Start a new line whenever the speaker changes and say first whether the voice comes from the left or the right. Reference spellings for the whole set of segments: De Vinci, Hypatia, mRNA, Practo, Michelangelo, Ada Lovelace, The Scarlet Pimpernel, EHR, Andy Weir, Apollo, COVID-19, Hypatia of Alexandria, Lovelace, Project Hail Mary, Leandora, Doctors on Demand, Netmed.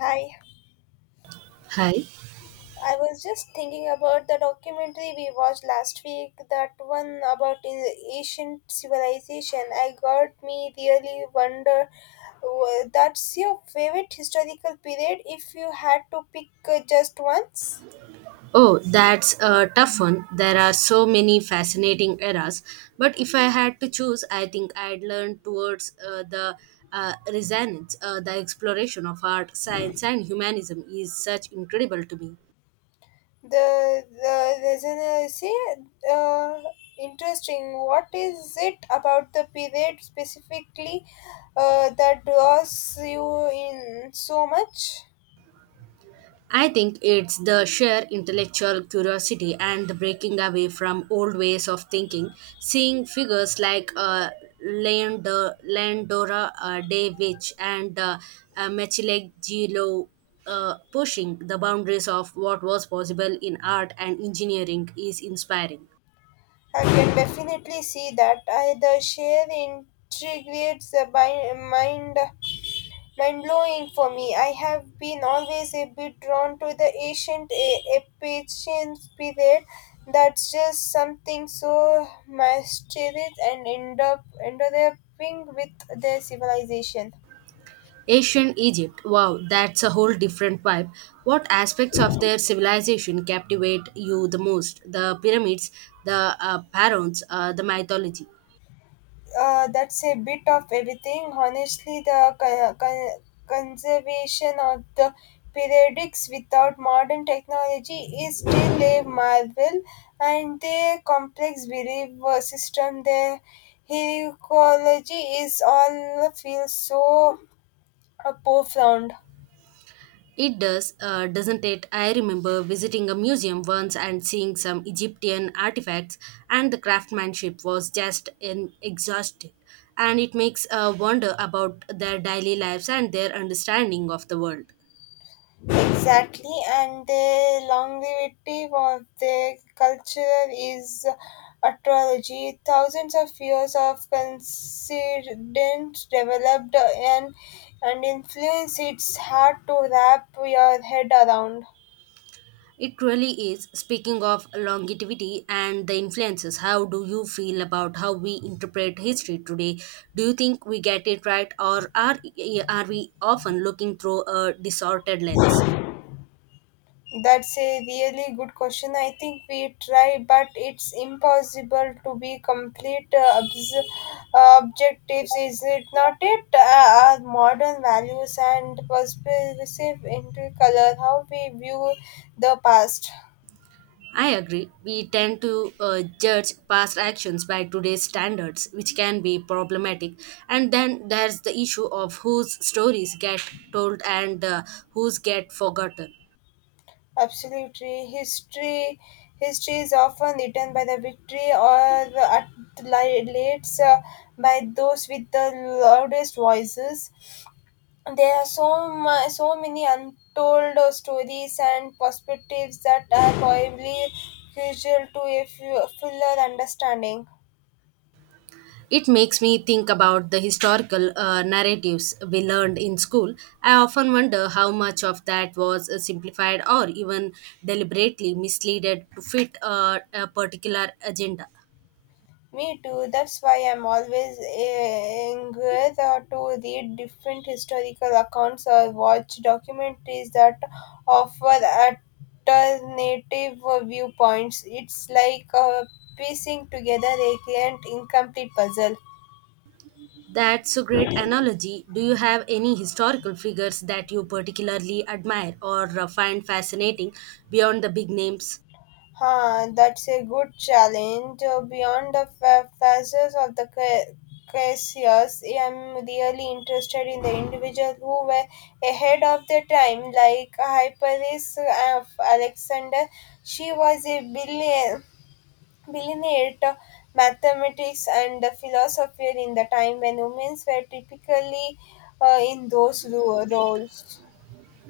left: Hi,
right: Hi.
left: I was just thinking about the documentary we watched last week, that one about ancient civilization. I got me really wonder. That's your favorite historical period, if you had to pick just once.
right: Oh, that's a tough one. There are so many fascinating eras. But if I had to choose, I think I'd learn towards the resonance. The exploration of art, science, and humanism is such incredible to me.
left: The resonance, uh, interesting. What is it about the period specifically that draws you in so much?
right: I think it's the sheer intellectual curiosity and the breaking away from old ways of thinking. Seeing figures like Leandor, Leandora De Vinci and Michelangelo pushing the boundaries of what was possible in art and engineering is inspiring.
left: I can definitely see that. I, the sheer intrigue is a mind blowing for me. I have been always a bit drawn to the ancient Egyptian period. That's just something so mysterious and end up endowing with their civilization.
right: Ancient Egypt, wow, that's a whole different vibe. What aspects of their civilization captivate you the most? The pyramids, the pharaohs, the mythology.
left: That's a bit of everything. Honestly, the conservation of the periodics without modern technology is still a marvel, and their complex belief system, their heliology, is all feels so profound.
right: It does, doesn't it? I remember visiting a museum once and seeing some Egyptian artifacts, and the craftsmanship was just in exhausted. And it makes a wonder about their daily lives and their understanding of the world.
left: Exactly, and the longevity of the culture is astrology. Thousands of years of coincidence developed and influence, it's hard to wrap your head around.
right: It really is. Speaking of longevity and the influences, how do you feel about how we interpret history today? Do you think we get it right, or are we often looking through a distorted lens?
left: That's a really good question. I think we try, but it's impossible to be complete objectives, is it not? It our modern values and perspective into color how we view the past.
right: I agree. We tend to judge past actions by today's standards, which can be problematic. And then there's the issue of whose stories get told and whose get forgotten.
left: Absolutely, history is often written by the victory or at lates by those with the loudest voices. There are so much, so many untold stories and perspectives that are probably crucial to a fuller understanding.
right: It makes me think about the historical narratives we learned in school. I often wonder how much of that was simplified or even deliberately misleaded to fit a particular agenda.
left: Me too. That's why I'm always eager to read different historical accounts or watch documentaries that offer alternative viewpoints. It's like piecing together a grand incomplete puzzle.
right: That's a great analogy. Do you have any historical figures that you particularly admire or find fascinating beyond the big names?
left: Huh, that's a good challenge. Beyond the phases of the cases, I'm really interested in the individuals who were ahead of their time, like Hyperis of Alexander. She was a billionaire to mathematics and the philosopher in the time when women were typically in those roles.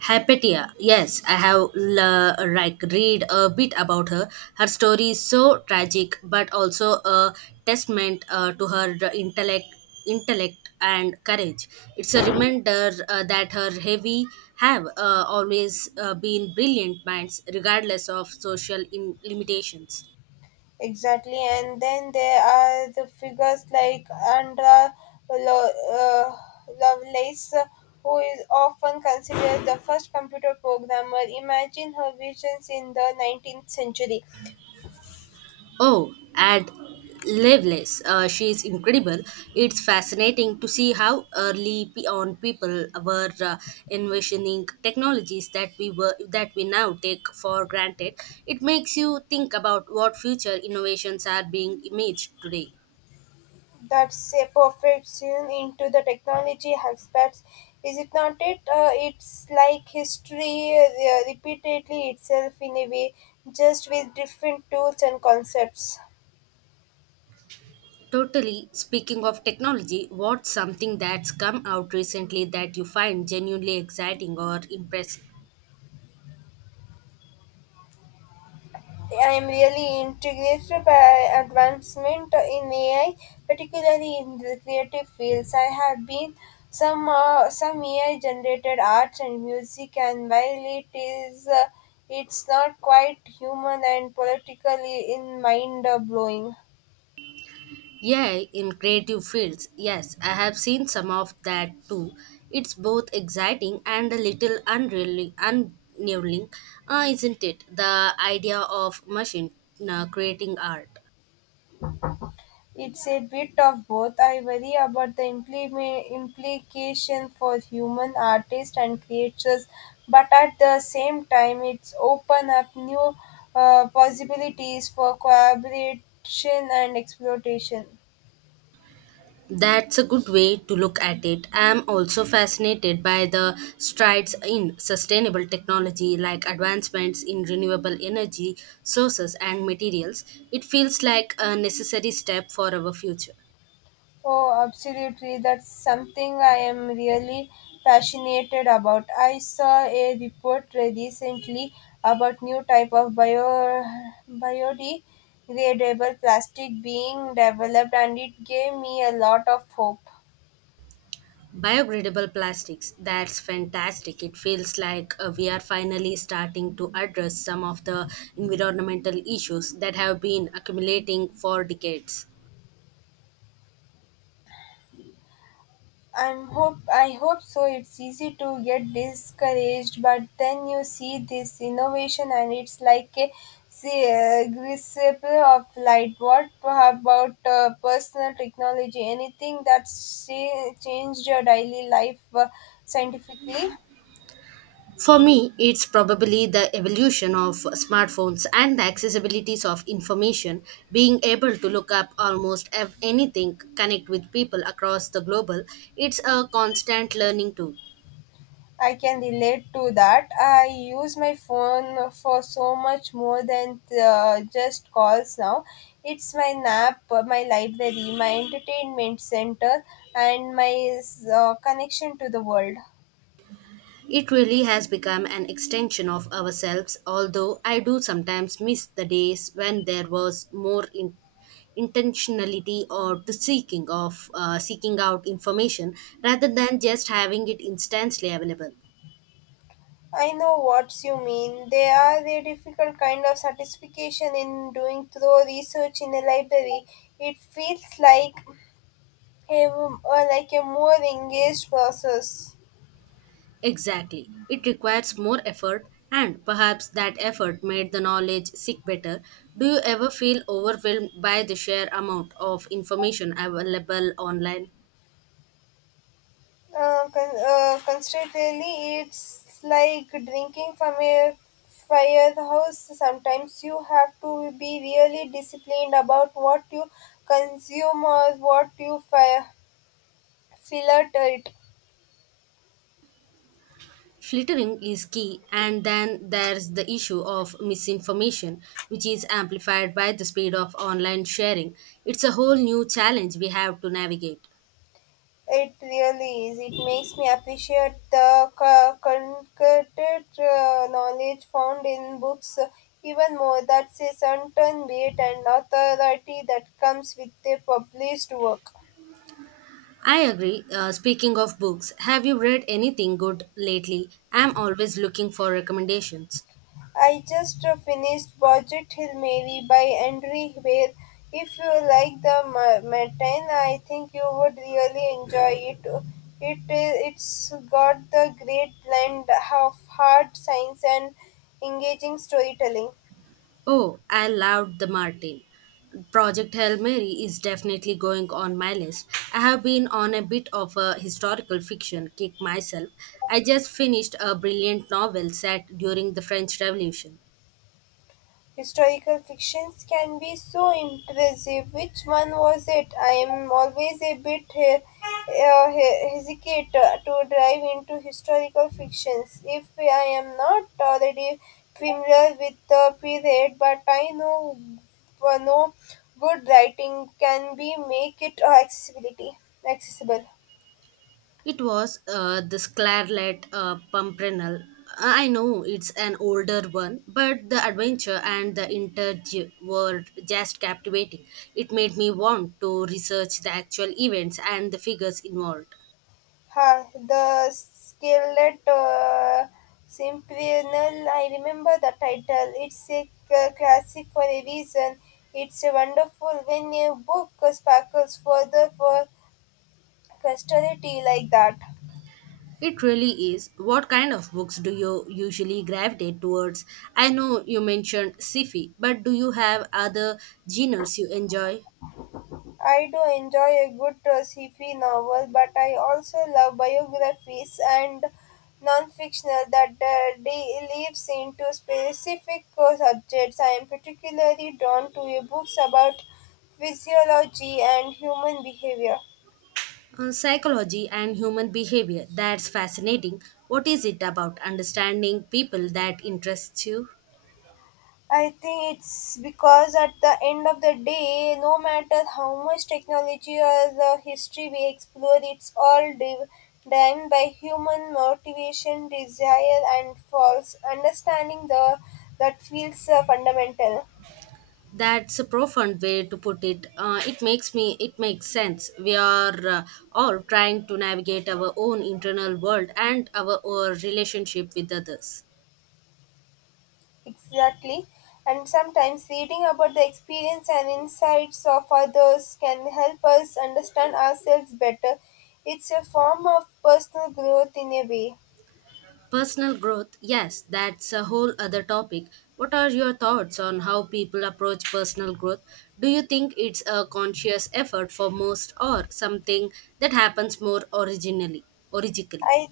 right: Hypatia. Yes, I have like read a bit about her. Her story is so tragic, but also a testament to her intellect and courage. It's a reminder that her heavy have always been brilliant minds, regardless of social limitations.
left: Exactly, and then there are the figures like Andra Lo- uh, Lovelace, who is often considered the first computer programmer. Imagine her visions in the 19th century.
right: Oh, and Lovelace, she is incredible. It's fascinating to see how early on people were envisioning technologies that we now take for granted. It makes you think about what future innovations are being imaged today.
left: That's a perfection into the technology aspects. Is it not? It it's like history repeatedly itself in a way, just with different tools and concepts.
right: Totally. Speaking of technology, what's something that's come out recently that you find genuinely exciting or impressive?
left: I'm really integrated by advancement in AI, particularly in the creative fields. I have been some AI generated arts and music, and while it is it's not quite human and politically in mind blowing.
right: Yeah, in creative fields. Yes, I have seen some of that too. It's both exciting and a little unnerving, isn't it? The idea of machine creating art.
left: It's a bit of both. I worry about the implication for human artists and creators, but at the same time, it's open up new possibilities for collaboration and exploitation.
right: That's a good way to look at it. I'm also fascinated by the strides in sustainable technology, like advancements in renewable energy sources and materials. It feels like a necessary step for our future.
left: Oh, absolutely. That's something I am really passionate about. I saw a report recently about new type of biodegradable plastic being developed, and it gave me a lot of hope.
right: Biodegradable plastics, that's fantastic. It feels like we are finally starting to address some of the environmental issues that have been accumulating for decades.
left: I hope so. It's easy to get discouraged, but then you see this innovation, and it's like a grasp of light. What about personal technology? Anything that's changed your daily life scientifically?
right: For me, it's probably the evolution of smartphones and the accessibilities of information, being able to look up almost anything, connect with people across the global, it's a constant learning tool.
left: I can relate to that. I use my phone for so much more than just calls now. It's my nap, my library, my entertainment center, and my connection to the world.
right: It really has become an extension of ourselves, although I do sometimes miss the days when there was more intentionality or the seeking of seeking out information rather than just having it instantly available.
left: I know what you mean. There are a difficult kind of satisfaction in doing thorough research in a library. It feels like like a more engaged process.
right: Exactly. It requires more effort, and perhaps that effort made the knowledge seek better. Do you ever feel overwhelmed by the sheer amount of information available online?
left: Constantly, it's like drinking from a firehouse. Sometimes you have to be really disciplined about what you consume or what you fire filter it.
right: Filtering is key, and then there's the issue of misinformation, which is amplified by the speed of online sharing. It's a whole new challenge we have to navigate.
left: It really is. It makes me appreciate the concocted knowledge found in books even more. That's a certain weight and authority that comes with a published work.
right: I agree. Speaking of books, have you read anything good lately? I'm always looking for recommendations.
left: I just finished *Budget Hill Mary by Andre Weir. If you like the Martin, I think you would really enjoy it. It's got the great blend of hard science and engaging storytelling.
right: Oh, I loved the Martin. Project Hail Mary is definitely going on my list. I have been on a bit of a historical fiction kick myself. I just finished a brilliant novel set during the French Revolution.
left: Historical fictions can be so impressive. Which one was it? I am always a bit hesitate to dive into historical fictions if I am not already familiar with the period, but I know no good writing can be make it accessibility accessible.
right: It was The Scarlet Pimpernel. I know it's an older one, but the adventure and the intrigue were just captivating. It made me want to research the actual events and the figures involved.
left: Ha, the Scarlet Pimpernel. I remember the title. It's a classic for a reason. It's a wonderful when a book sparkles further for posterity like that.
right: It really is. What kind of books do you usually gravitate towards? I know you mentioned sci-fi, but do you have other genres you enjoy?
left: I do enjoy a good sci-fi novel, but I also love biographies and non-fictional that delves into specific subjects. I am particularly drawn to books about physiology and human behavior.
right: Psychology and human behavior. That's fascinating. What is it about understanding people that interests you?
left: I think it's because at the end of the day, no matter how much technology or the history we explore, it's all driven by human motivation, desire, and false understanding. The that feels fundamental.
right: That's a profound way to put it. It makes me. It makes sense. We are all trying to navigate our own internal world and our relationship with others.
left: Exactly, and sometimes reading about the experience and insights of others can help us understand ourselves better. It's a form of personal growth in a way.
right: Personal growth, yes, that's a whole other topic. What are your thoughts on how people approach personal growth? Do you think it's a conscious effort for most or something that happens more originally?
left: I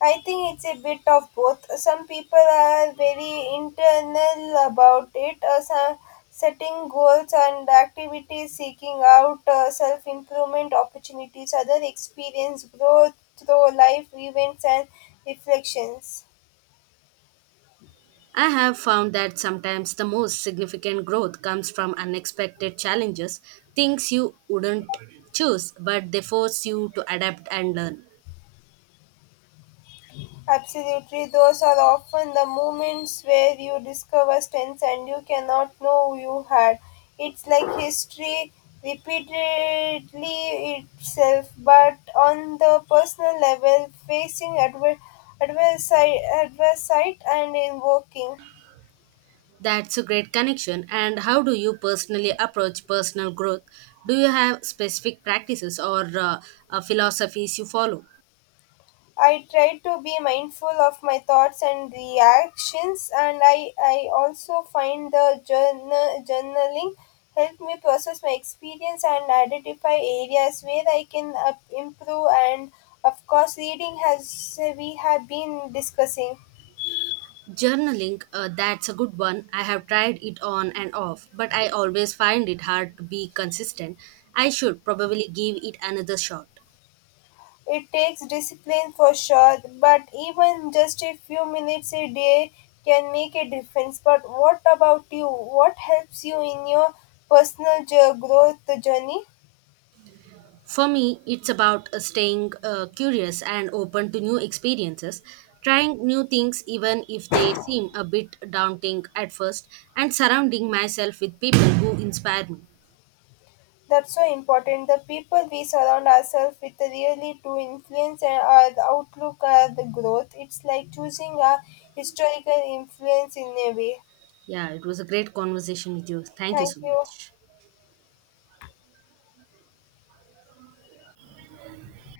left: I think it's a bit of both. Some people are very internal about it, some setting goals and activities, seeking out self improvement opportunities, other experience growth through life events and reflections.
right: I have found that sometimes the most significant growth comes from unexpected challenges, things you wouldn't choose, but they force you to adapt and learn.
left: Absolutely, those are often the moments where you discover strengths and you cannot know you had. It's like history repeatedly itself, but on the personal level, facing adversity and invoking.
right: That's a great connection. And how do you personally approach personal growth? Do you have specific practices or philosophies you follow?
left: I try to be mindful of my thoughts and reactions, and I also find the journaling help me process my experience and identify areas where I can improve. And of course, reading has we have been discussing.
right: Journaling, that's a good one. I have tried it on and off, but I always find it hard to be consistent. I should probably give it another shot.
left: It takes discipline for sure, but even just a few minutes a day can make a difference. But what about you? What helps you in your personal growth journey?
right: For me, it's about staying curious and open to new experiences, trying new things even if they seem a bit daunting at first, and surrounding myself with people who inspire me.
left: That's so important. The people we surround ourselves with really do influence and our outlook or the growth. It's like choosing a historical influence in a way.
right: Yeah, it was a great conversation with you. Thank you
left: Thank
right: so
left: you.
right: much.